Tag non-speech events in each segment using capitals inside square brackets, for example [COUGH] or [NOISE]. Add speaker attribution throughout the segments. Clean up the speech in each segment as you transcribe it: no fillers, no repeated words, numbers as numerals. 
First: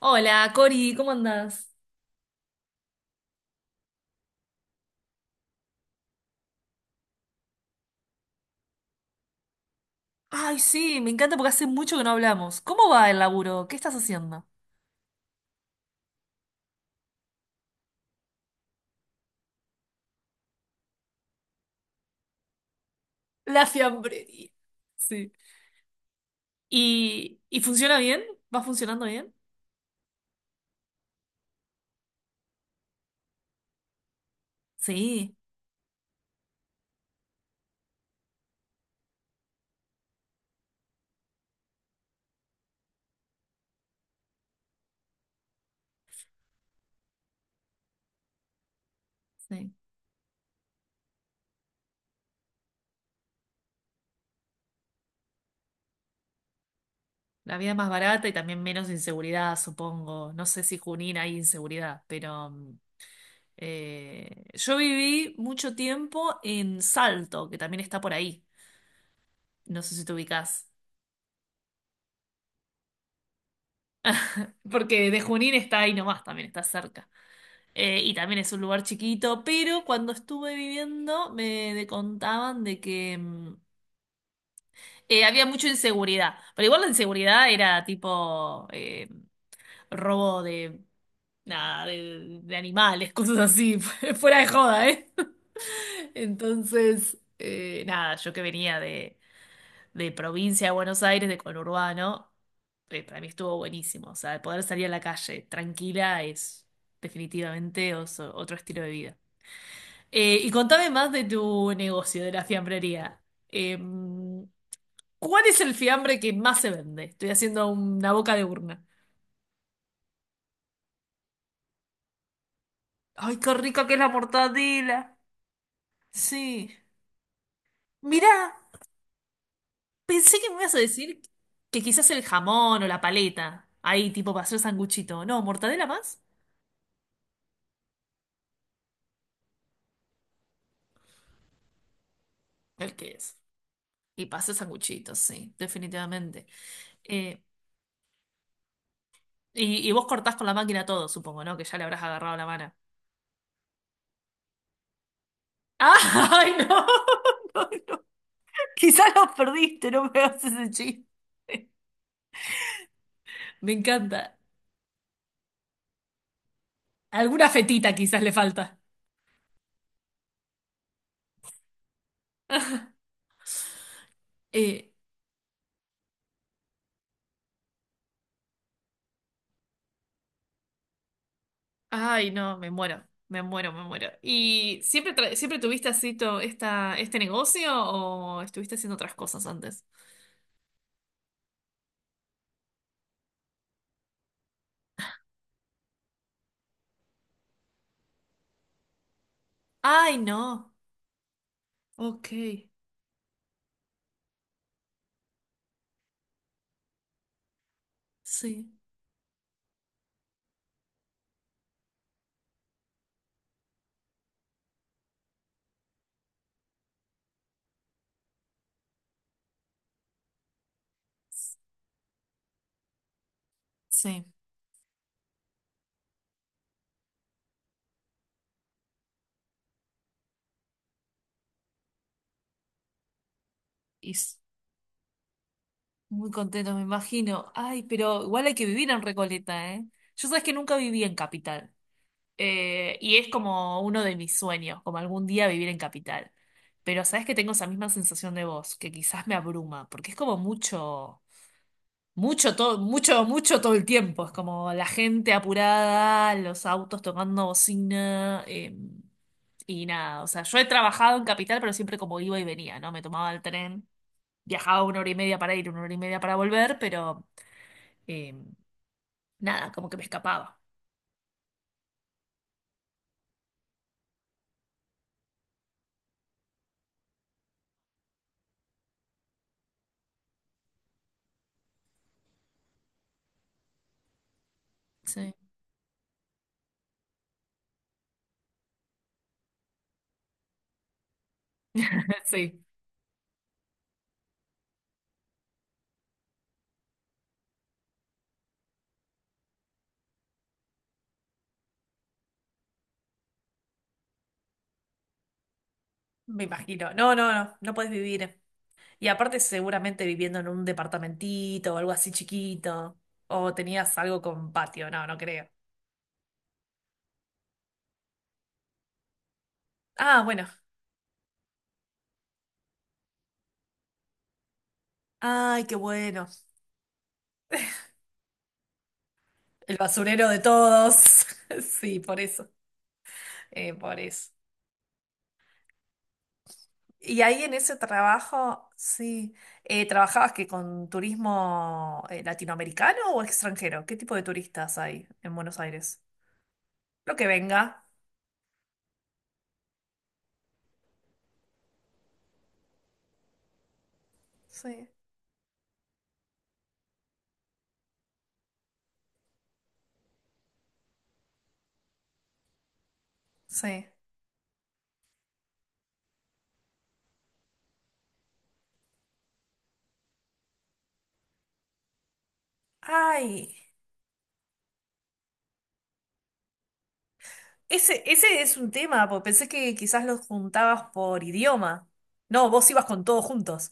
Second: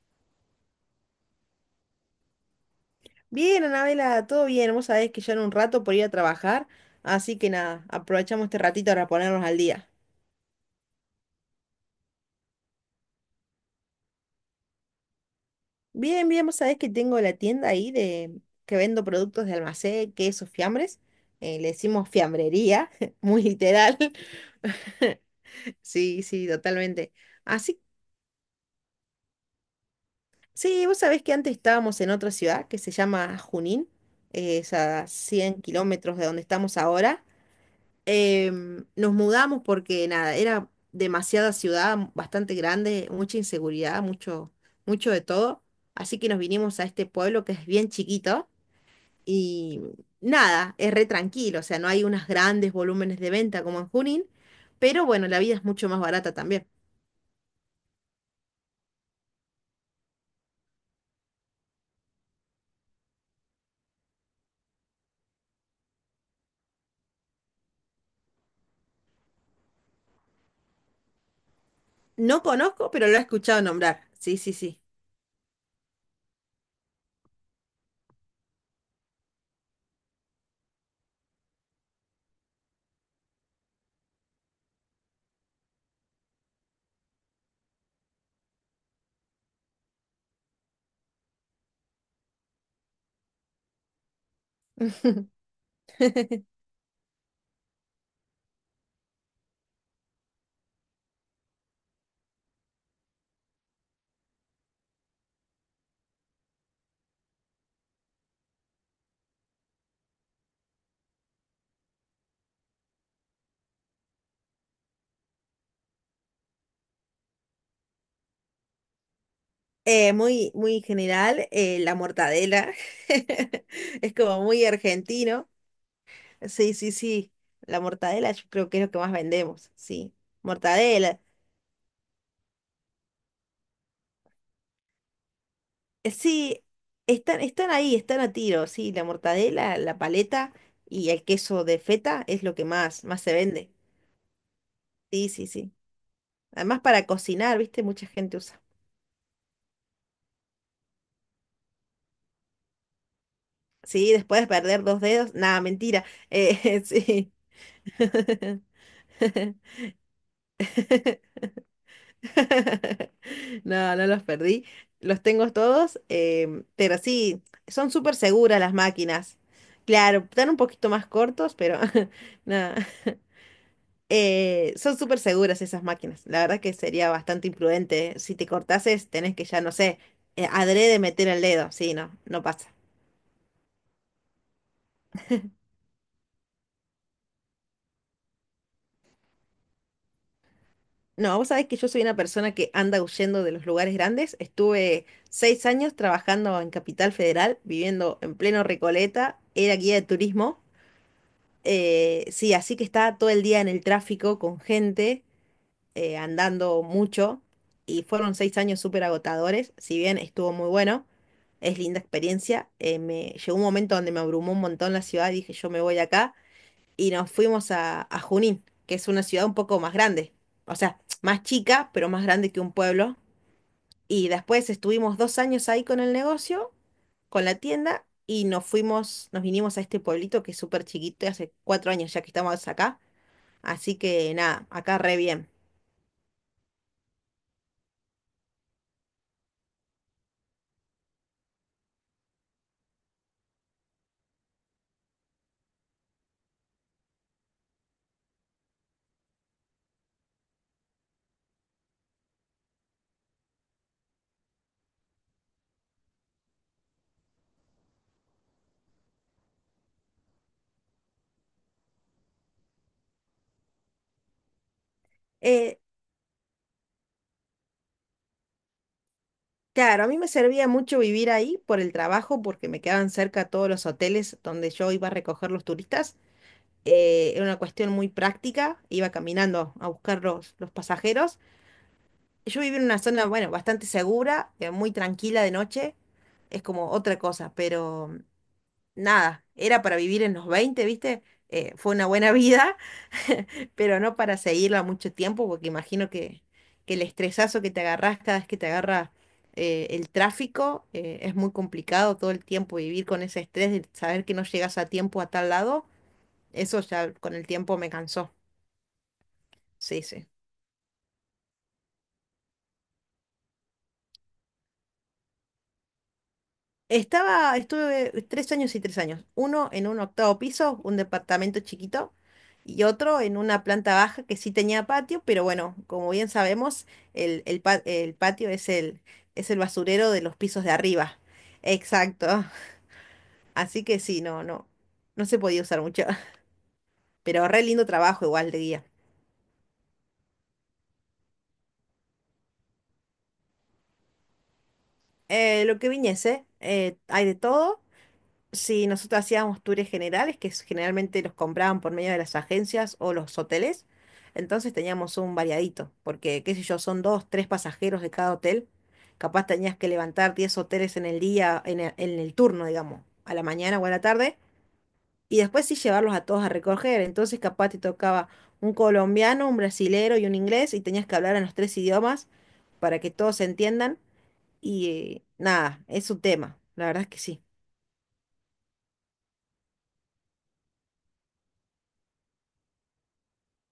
Speaker 1: Hola, Cori, ¿cómo andás?
Speaker 2: Bien, Anabela, todo bien. Vos sabés que ya en un rato por ir a trabajar, así que nada, aprovechamos este ratito para ponernos al día.
Speaker 1: Ay, sí, me encanta porque hace mucho que no hablamos. ¿Cómo va el laburo? ¿Qué estás haciendo?
Speaker 2: Bien, bien, vos sabés que tengo la tienda ahí de que vendo productos de almacén, quesos, fiambres. Le decimos fiambrería, [LAUGHS] muy
Speaker 1: La
Speaker 2: literal.
Speaker 1: fiambrería.
Speaker 2: [LAUGHS]
Speaker 1: Sí.
Speaker 2: Sí, sí, totalmente.
Speaker 1: ¿Y
Speaker 2: Así,
Speaker 1: funciona bien? ¿Va funcionando bien?
Speaker 2: sí, vos sabés que antes estábamos en otra ciudad que se llama Junín, es a
Speaker 1: Sí,
Speaker 2: 100 kilómetros de donde estamos ahora. Nos mudamos porque nada, era demasiada ciudad, bastante grande, mucha inseguridad, mucho, mucho de todo. Así que nos vinimos a este pueblo que es bien chiquito
Speaker 1: sí.
Speaker 2: y nada, es re tranquilo, o sea, no hay unos grandes volúmenes de venta como en Junín, pero bueno, la vida es mucho más barata también.
Speaker 1: La vida es más barata y también menos inseguridad, supongo. No sé si Junín hay inseguridad, pero yo viví mucho tiempo en Salto, que también está por ahí. No sé si te ubicás.
Speaker 2: No conozco, pero lo he escuchado nombrar. Sí, sí, sí.
Speaker 1: Porque de Junín está ahí nomás, también está cerca. Y también es un lugar chiquito, pero cuando estuve viviendo me contaban de que había mucha inseguridad. Pero igual la inseguridad era tipo robo de, nada, de animales, cosas así, [LAUGHS] fuera de joda, ¿eh?
Speaker 2: [LAUGHS]
Speaker 1: [LAUGHS] Entonces, nada, yo que venía de provincia de Buenos Aires, de conurbano, para mí estuvo buenísimo. O sea, poder salir a la calle tranquila es definitivamente otro estilo de vida. Y contame más de tu negocio, de la fiambrería. Em, ¿Cuál es el fiambre que más se vende? Estoy haciendo una boca de urna.
Speaker 2: Muy, muy general, la mortadela
Speaker 1: Ay, qué rica que es
Speaker 2: [LAUGHS]
Speaker 1: la
Speaker 2: es como muy
Speaker 1: mortadela.
Speaker 2: argentino. Sí,
Speaker 1: Sí.
Speaker 2: sí, sí. La mortadela yo
Speaker 1: Mirá,
Speaker 2: creo que es lo que más vendemos, sí.
Speaker 1: pensé que me ibas a
Speaker 2: Mortadela.
Speaker 1: decir que quizás el jamón o la paleta. Ahí, tipo, para hacer sanguchito. No, mortadela más.
Speaker 2: Sí, están ahí, están a tiro, sí. La mortadela, la paleta y el queso de feta es lo que
Speaker 1: El
Speaker 2: más,
Speaker 1: que
Speaker 2: más se
Speaker 1: es.
Speaker 2: vende.
Speaker 1: Y para hacer sanguchito,
Speaker 2: Sí, sí,
Speaker 1: sí,
Speaker 2: sí.
Speaker 1: definitivamente.
Speaker 2: Además para
Speaker 1: Eh,
Speaker 2: cocinar, ¿viste? Mucha gente usa.
Speaker 1: y vos cortás con la máquina todo, supongo, ¿no? Que ya le habrás agarrado la mano.
Speaker 2: Sí, después de perder dos dedos. Nada,
Speaker 1: [LAUGHS]
Speaker 2: mentira.
Speaker 1: ¡Ay,
Speaker 2: [LAUGHS]
Speaker 1: no!
Speaker 2: Sí. [LAUGHS]
Speaker 1: Quizás los perdiste, no me hagas ese chiste.
Speaker 2: [LAUGHS]
Speaker 1: Me
Speaker 2: No, no los
Speaker 1: encanta.
Speaker 2: perdí. Los tengo todos, pero sí,
Speaker 1: Alguna
Speaker 2: son
Speaker 1: fetita
Speaker 2: súper
Speaker 1: quizás le
Speaker 2: seguras
Speaker 1: falta.
Speaker 2: las máquinas. Claro, están un poquito más cortos, pero [LAUGHS] nada.
Speaker 1: [LAUGHS] Eh,
Speaker 2: Son súper seguras esas máquinas. La verdad que sería bastante imprudente, ¿eh? Si te cortases, tenés que ya, no sé, adrede meter el dedo. Sí, no,
Speaker 1: ay,
Speaker 2: no
Speaker 1: no,
Speaker 2: pasa.
Speaker 1: me muero, me muero, me muero. ¿Y siempre, siempre tuviste así este negocio o estuviste haciendo otras cosas antes?
Speaker 2: No, vos sabés que yo soy una persona que anda huyendo de los lugares grandes. Estuve 6 años trabajando en Capital Federal, viviendo en pleno Recoleta, era guía de
Speaker 1: Ay,
Speaker 2: turismo.
Speaker 1: no. Ok,
Speaker 2: Sí, así que estaba todo el día en el tráfico con gente, andando mucho, y fueron seis
Speaker 1: sí,
Speaker 2: años súper agotadores, si bien estuvo muy bueno, es linda experiencia. Me llegó un momento donde me abrumó un montón la ciudad, dije yo me voy de acá, y nos fuimos a Junín, que es una ciudad un poco más grande, o sea, más chica, pero más grande que un pueblo.
Speaker 1: sí.
Speaker 2: Y después estuvimos 2 años ahí con el negocio, con la tienda, y nos fuimos, nos vinimos a este pueblito que es súper chiquito, y hace 4 años ya que estamos acá. Así
Speaker 1: Y
Speaker 2: que nada, acá re bien.
Speaker 1: muy contento, me imagino. Ay, pero igual hay que vivir en Recoleta, ¿eh? Yo sabes que nunca viví en Capital. Y es como uno de mis sueños, como algún día vivir en capital. Pero sabes que tengo esa misma sensación de vos, que quizás me abruma, porque es como mucho, mucho todo el tiempo. Es como la gente apurada, los autos tocando bocina, y nada. O sea, yo he trabajado en capital, pero siempre como iba y venía, ¿no? Me tomaba el tren, viajaba una hora y media para ir,
Speaker 2: Eh,
Speaker 1: una hora y media para volver, pero eh, nada, como que me
Speaker 2: claro, a mí me
Speaker 1: escapaba.
Speaker 2: servía mucho vivir ahí por el trabajo, porque me quedaban cerca todos los hoteles donde yo iba a recoger los turistas. Era una cuestión muy práctica, iba caminando a buscar los pasajeros. Yo vivía en una zona, bueno, bastante segura, muy
Speaker 1: Sí.
Speaker 2: tranquila de noche, es como otra cosa, pero nada, era para vivir en los 20, ¿viste? Fue una
Speaker 1: [LAUGHS]
Speaker 2: buena [LAUGHS]
Speaker 1: Sí.
Speaker 2: vida pero no para seguirla mucho tiempo, porque imagino que el estresazo que te agarrás cada vez que te agarra el tráfico es muy complicado todo el tiempo vivir con ese estrés de saber que no llegas a tiempo a tal lado.
Speaker 1: Me
Speaker 2: Eso
Speaker 1: imagino.
Speaker 2: ya
Speaker 1: No, no,
Speaker 2: con el
Speaker 1: no, no
Speaker 2: tiempo me
Speaker 1: puedes
Speaker 2: cansó.
Speaker 1: vivir. Y aparte
Speaker 2: Sí,
Speaker 1: seguramente
Speaker 2: sí.
Speaker 1: viviendo en un departamentito o algo así chiquito. O tenías algo con patio, no, no creo.
Speaker 2: Estuve 3 años y 3 años. Uno en un
Speaker 1: Ah,
Speaker 2: octavo
Speaker 1: bueno.
Speaker 2: piso, un departamento chiquito, y otro en una planta baja que sí tenía patio, pero
Speaker 1: Ay,
Speaker 2: bueno,
Speaker 1: qué
Speaker 2: como
Speaker 1: bueno.
Speaker 2: bien sabemos, el patio es el
Speaker 1: El
Speaker 2: basurero de
Speaker 1: basurero
Speaker 2: los
Speaker 1: de
Speaker 2: pisos de arriba.
Speaker 1: todos. [LAUGHS] Sí, por
Speaker 2: Exacto.
Speaker 1: eso.
Speaker 2: [LAUGHS] Así
Speaker 1: Por
Speaker 2: que sí,
Speaker 1: eso.
Speaker 2: no, no, no se podía usar mucho.
Speaker 1: Y
Speaker 2: [LAUGHS]
Speaker 1: ahí
Speaker 2: Pero
Speaker 1: en
Speaker 2: re
Speaker 1: ese
Speaker 2: lindo trabajo igual de
Speaker 1: trabajo,
Speaker 2: guía.
Speaker 1: sí. ¿Trabajabas que con turismo latinoamericano o extranjero? ¿Qué tipo de turistas hay en Buenos
Speaker 2: Lo que
Speaker 1: Aires?
Speaker 2: viniese,
Speaker 1: Lo
Speaker 2: hay
Speaker 1: que
Speaker 2: de todo.
Speaker 1: venga.
Speaker 2: Sí, nosotros hacíamos tours generales que generalmente los compraban por medio de las agencias o los hoteles, entonces
Speaker 1: Sí,
Speaker 2: teníamos un variadito, porque qué sé yo, son dos, tres pasajeros de cada hotel, capaz tenías que levantar 10 hoteles en el día, en el turno, digamos, a la mañana
Speaker 1: sí.
Speaker 2: o a la tarde, y después sí llevarlos a todos a recoger, entonces capaz te tocaba un colombiano, un brasilero y un inglés, y tenías que hablar en los tres idiomas para que todos se
Speaker 1: Ay.
Speaker 2: entiendan, y nada, es un tema, la verdad es que sí.
Speaker 1: Ese es un tema, porque pensé que quizás los juntabas por idioma. No, vos ibas con todos juntos.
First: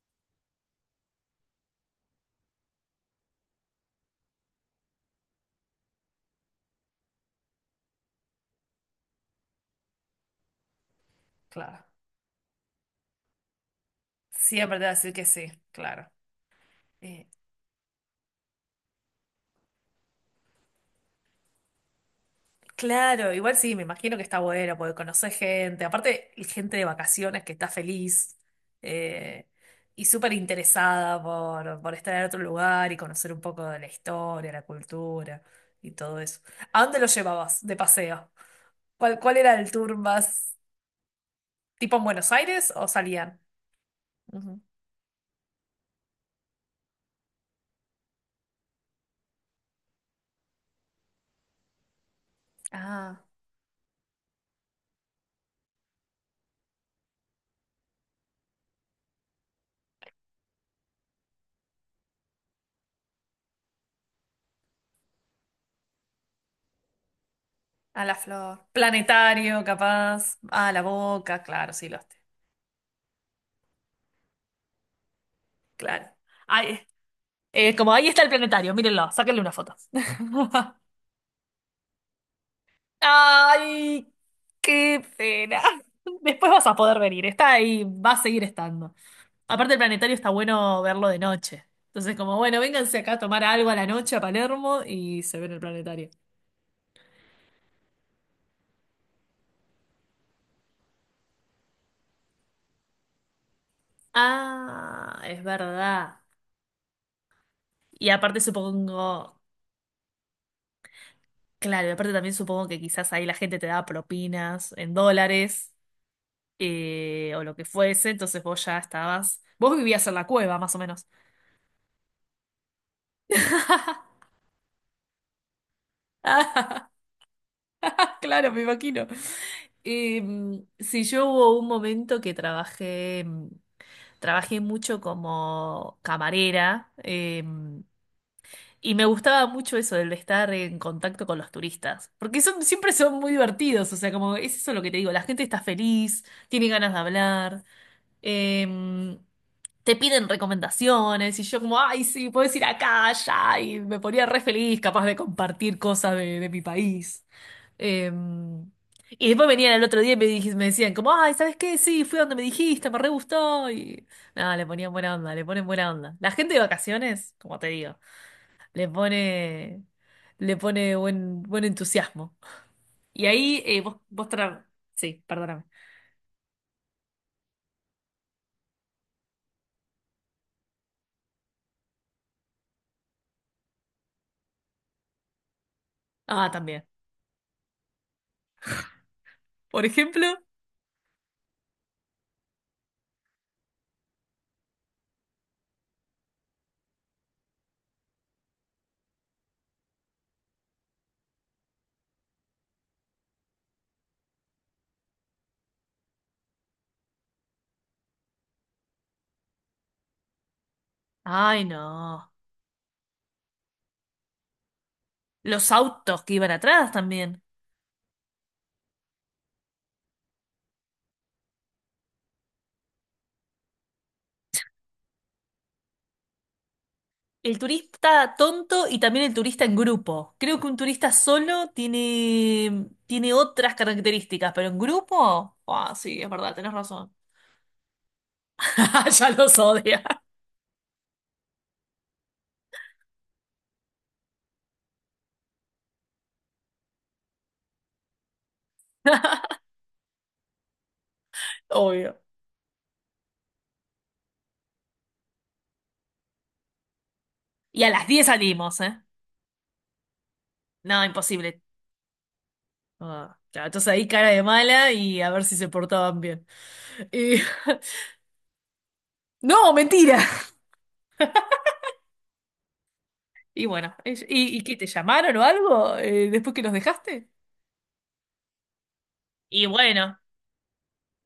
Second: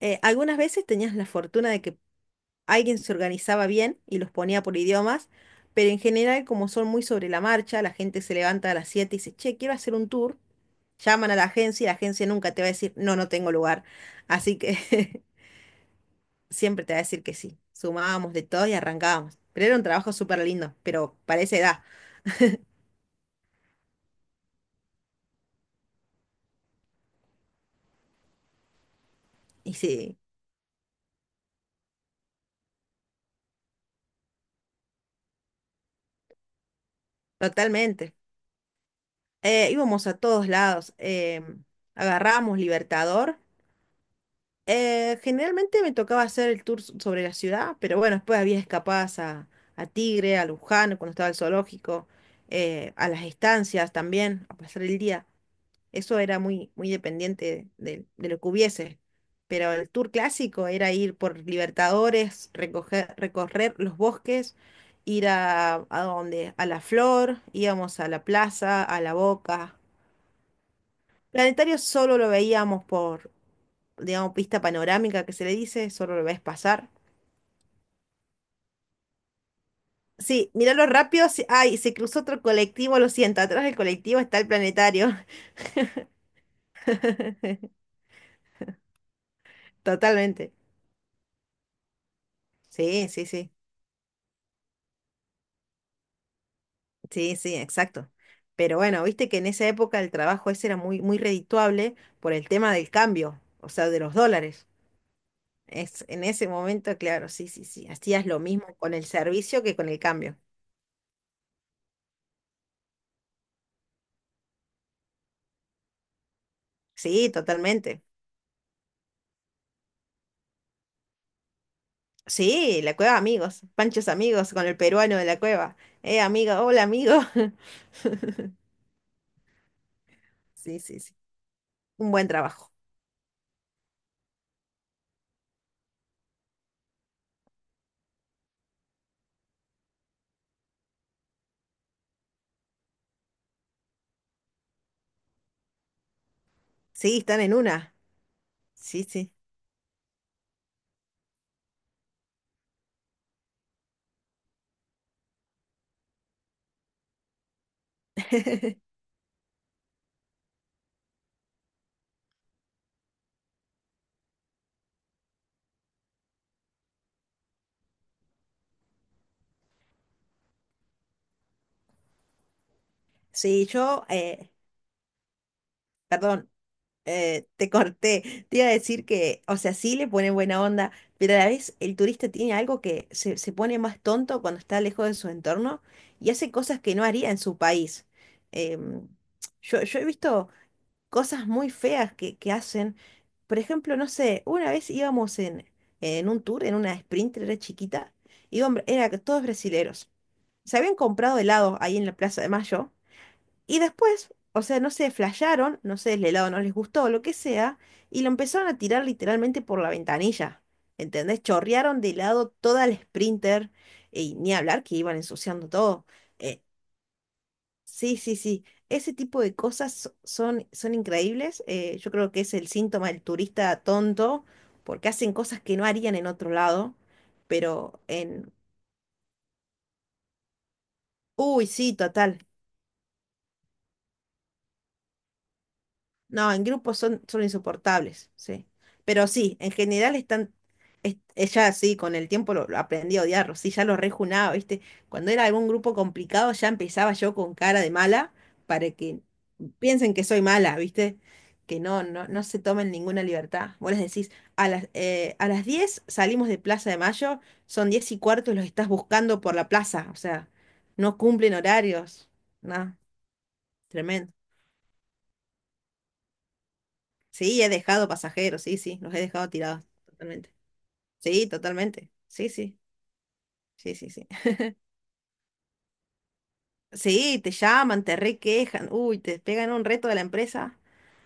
Speaker 2: Algunas veces tenías la fortuna de que alguien se organizaba bien y los ponía por idiomas, pero en general, como son muy sobre la marcha, la gente se levanta a las 7 y dice, che, quiero hacer un tour. Llaman a la agencia
Speaker 1: Claro.
Speaker 2: y la agencia nunca te va a decir, no, no tengo lugar. Así
Speaker 1: Siempre te va a decir
Speaker 2: que
Speaker 1: que sí, claro.
Speaker 2: [LAUGHS] siempre te va a decir
Speaker 1: Eh,
Speaker 2: que sí. Sumábamos de todo y arrancábamos. Pero era un trabajo súper lindo, pero para esa edad.
Speaker 1: claro, igual sí, me imagino que está bueno, porque conoces gente, aparte gente de vacaciones que está feliz eh,
Speaker 2: Y
Speaker 1: y
Speaker 2: sí,
Speaker 1: súper interesada por estar en otro lugar y conocer un poco de la historia, la cultura y todo eso. ¿A dónde lo llevabas de
Speaker 2: totalmente.
Speaker 1: paseo? ¿Cuál era el tour
Speaker 2: Íbamos a todos
Speaker 1: más
Speaker 2: lados.
Speaker 1: tipo en Buenos
Speaker 2: Agarrábamos
Speaker 1: Aires o
Speaker 2: Libertador.
Speaker 1: salían? Ujú.
Speaker 2: Generalmente me tocaba hacer el tour sobre la ciudad, pero bueno, después había escapadas a, Tigre, a Luján, cuando estaba el zoológico, a las
Speaker 1: Ah,
Speaker 2: estancias también, a pasar el día. Eso era muy, muy dependiente de lo que hubiese. Pero el tour clásico era ir por Libertadores, recoger, recorrer los bosques, ir a donde, a La Flor, íbamos
Speaker 1: a
Speaker 2: a
Speaker 1: la
Speaker 2: la
Speaker 1: flor.
Speaker 2: plaza, a La
Speaker 1: Planetario,
Speaker 2: Boca.
Speaker 1: capaz. A la boca, claro,
Speaker 2: Planetario
Speaker 1: sí, los té.
Speaker 2: solo lo veíamos por, digamos, pista panorámica que se le dice,
Speaker 1: Claro.
Speaker 2: solo lo ves
Speaker 1: Ahí,
Speaker 2: pasar.
Speaker 1: como ahí está el planetario, mírenlo, sáquenle una foto.
Speaker 2: Sí,
Speaker 1: [LAUGHS]
Speaker 2: míralo rápido. Ay, se cruzó otro colectivo, lo siento, atrás del
Speaker 1: Ay,
Speaker 2: colectivo está el
Speaker 1: qué
Speaker 2: planetario.
Speaker 1: pena. Después vas a poder venir, está
Speaker 2: [LAUGHS]
Speaker 1: ahí, va a seguir estando. Aparte, el planetario está
Speaker 2: Totalmente.
Speaker 1: bueno verlo de noche. Entonces, como bueno, vénganse
Speaker 2: Sí,
Speaker 1: acá a
Speaker 2: sí,
Speaker 1: tomar
Speaker 2: sí.
Speaker 1: algo a la noche a Palermo y se ven el planetario.
Speaker 2: Sí, sí, exacto. Pero bueno, viste que en esa época el trabajo ese era muy, muy redituable por el tema del cambio, o sea, de los dólares.
Speaker 1: Ah, es
Speaker 2: Es,
Speaker 1: verdad.
Speaker 2: en ese momento, claro, sí, sí, sí.
Speaker 1: Y
Speaker 2: Hacías lo
Speaker 1: aparte
Speaker 2: mismo con el
Speaker 1: supongo.
Speaker 2: servicio que con el cambio.
Speaker 1: Claro, y aparte también supongo que quizás ahí la gente te daba propinas en dólares
Speaker 2: Sí,
Speaker 1: o lo que
Speaker 2: totalmente.
Speaker 1: fuese, entonces vos ya estabas. Vos vivías en la cueva, más o menos.
Speaker 2: Sí, la cueva amigos, Panchos
Speaker 1: [LAUGHS]
Speaker 2: amigos con el peruano de la cueva. Amigo, hola amigo. [LAUGHS]
Speaker 1: Claro, me imagino.
Speaker 2: Sí, sí,
Speaker 1: Sí,
Speaker 2: sí.
Speaker 1: yo hubo un
Speaker 2: Un
Speaker 1: momento
Speaker 2: buen
Speaker 1: que
Speaker 2: trabajo.
Speaker 1: trabajé, mucho como camarera, y me gustaba mucho eso, el de estar en contacto con los turistas, porque siempre son muy divertidos, o sea, como es eso lo que te digo, la gente está feliz, tiene ganas de
Speaker 2: Sí, están en
Speaker 1: hablar.
Speaker 2: una. Sí,
Speaker 1: Em,
Speaker 2: sí.
Speaker 1: Te piden recomendaciones y yo como, ay, sí, puedes ir acá, allá, y me ponía re feliz, capaz de compartir cosas de mi país. Em, y después venían el otro día y me, me decían como, ay, ¿sabes qué? Sí, fui a donde me dijiste, me re gustó. Y nada, le ponían buena onda, le ponen buena onda. La gente de vacaciones, como te digo, le pone, le pone buen entusiasmo. Y ahí
Speaker 2: Sí,
Speaker 1: vos,
Speaker 2: yo,
Speaker 1: vos Sí, perdóname.
Speaker 2: perdón, te corté. Te iba a decir que, o sea, sí le ponen buena onda, pero a la vez el turista tiene algo que se pone más tonto cuando está lejos de su entorno y
Speaker 1: Ah,
Speaker 2: hace cosas
Speaker 1: también.
Speaker 2: que no haría en su país. Em, yo,
Speaker 1: Por
Speaker 2: yo he
Speaker 1: ejemplo.
Speaker 2: visto cosas muy feas que hacen. Por ejemplo, no sé, una vez íbamos en, un tour, en una Sprinter, era chiquita, y hombre, era que todos brasileros. Se habían comprado helados ahí en la Plaza de Mayo, y después, o sea, no sé, flasharon, no sé, el helado no les gustó o lo que sea, y lo empezaron a tirar literalmente por la ventanilla. ¿Entendés?
Speaker 1: Ay,
Speaker 2: Chorrearon de
Speaker 1: no.
Speaker 2: helado toda la Sprinter, y ni hablar que iban ensuciando
Speaker 1: Los
Speaker 2: todo.
Speaker 1: autos que iban
Speaker 2: Eh,
Speaker 1: atrás también.
Speaker 2: Sí, sí, sí. Ese tipo de cosas son increíbles. Yo creo que es el síntoma del turista tonto, porque hacen cosas que no harían en otro lado,
Speaker 1: El
Speaker 2: pero
Speaker 1: turista
Speaker 2: en...
Speaker 1: tonto y también el turista en grupo. Creo que un turista
Speaker 2: Uy,
Speaker 1: solo
Speaker 2: sí, total.
Speaker 1: tiene otras características, pero en grupo. Ah, sí, es
Speaker 2: No,
Speaker 1: verdad,
Speaker 2: en
Speaker 1: tenés
Speaker 2: grupos
Speaker 1: razón.
Speaker 2: son insoportables, sí.
Speaker 1: [LAUGHS]
Speaker 2: Pero
Speaker 1: Ya
Speaker 2: sí,
Speaker 1: los
Speaker 2: en
Speaker 1: odia.
Speaker 2: general están, ella sí, con el tiempo lo aprendí a odiarlo, sí, ya lo rejunaba, ¿viste? Cuando era algún grupo complicado ya empezaba yo con cara de mala para que
Speaker 1: [LAUGHS]
Speaker 2: piensen que soy mala, ¿viste? Que no,
Speaker 1: Obvio.
Speaker 2: no, no se tomen ninguna libertad. Vos les decís, a las 10 salimos de Plaza de Mayo,
Speaker 1: Y a
Speaker 2: son
Speaker 1: las
Speaker 2: 10 y
Speaker 1: 10
Speaker 2: cuarto y los
Speaker 1: salimos,
Speaker 2: estás
Speaker 1: ¿eh?
Speaker 2: buscando por la plaza, o sea,
Speaker 1: No,
Speaker 2: no
Speaker 1: imposible.
Speaker 2: cumplen horarios, no,
Speaker 1: Ah, claro, entonces ahí cara
Speaker 2: tremendo.
Speaker 1: de mala y a ver si se portaban bien. Y-
Speaker 2: Sí, he dejado
Speaker 1: [LAUGHS]
Speaker 2: pasajeros, sí, sí, los he dejado
Speaker 1: No,
Speaker 2: tirados,
Speaker 1: mentira.
Speaker 2: totalmente. Sí, totalmente. Sí, sí,
Speaker 1: Y bueno,
Speaker 2: sí, sí,
Speaker 1: ¿y,
Speaker 2: sí.
Speaker 1: y qué te llamaron o algo después que los dejaste?
Speaker 2: Sí, te llaman, te requejan, uy, te
Speaker 1: Y
Speaker 2: pegan un reto de
Speaker 1: bueno.
Speaker 2: la empresa,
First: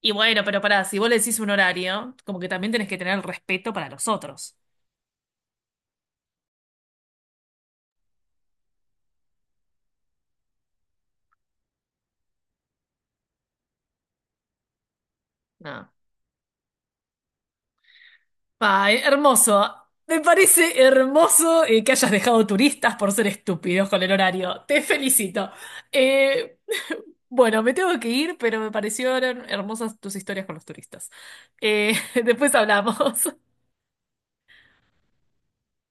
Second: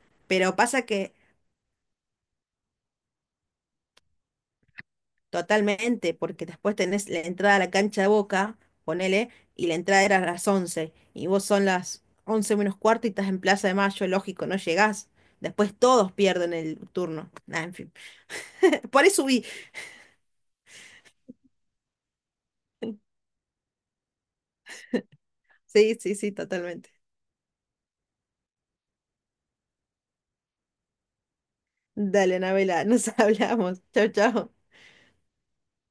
Speaker 1: Y bueno,
Speaker 2: pero
Speaker 1: pero
Speaker 2: pasa
Speaker 1: pará, si vos
Speaker 2: que
Speaker 1: le decís un horario, como que también tenés que tener el respeto para los otros.
Speaker 2: totalmente, porque después tenés la entrada a la cancha de Boca, ponele, y la entrada era a las 11 y vos son las 11 menos cuarto y estás en Plaza de Mayo, lógico, no llegás. Después
Speaker 1: No.
Speaker 2: todos pierden el turno. Nah, en fin. [LAUGHS]
Speaker 1: Ay,
Speaker 2: Por eso subí.
Speaker 1: hermoso. Me parece hermoso que hayas dejado turistas por ser estúpidos con el horario. Te felicito.
Speaker 2: Sí, sí, sí,
Speaker 1: Eh,
Speaker 2: totalmente.
Speaker 1: [LAUGHS] bueno, me tengo que ir, pero me parecieron hermosas tus historias con los turistas. Eh, [LAUGHS]
Speaker 2: Dale,
Speaker 1: después
Speaker 2: Anabela, nos [LAUGHS]
Speaker 1: hablamos.
Speaker 2: hablamos. Chao, chao.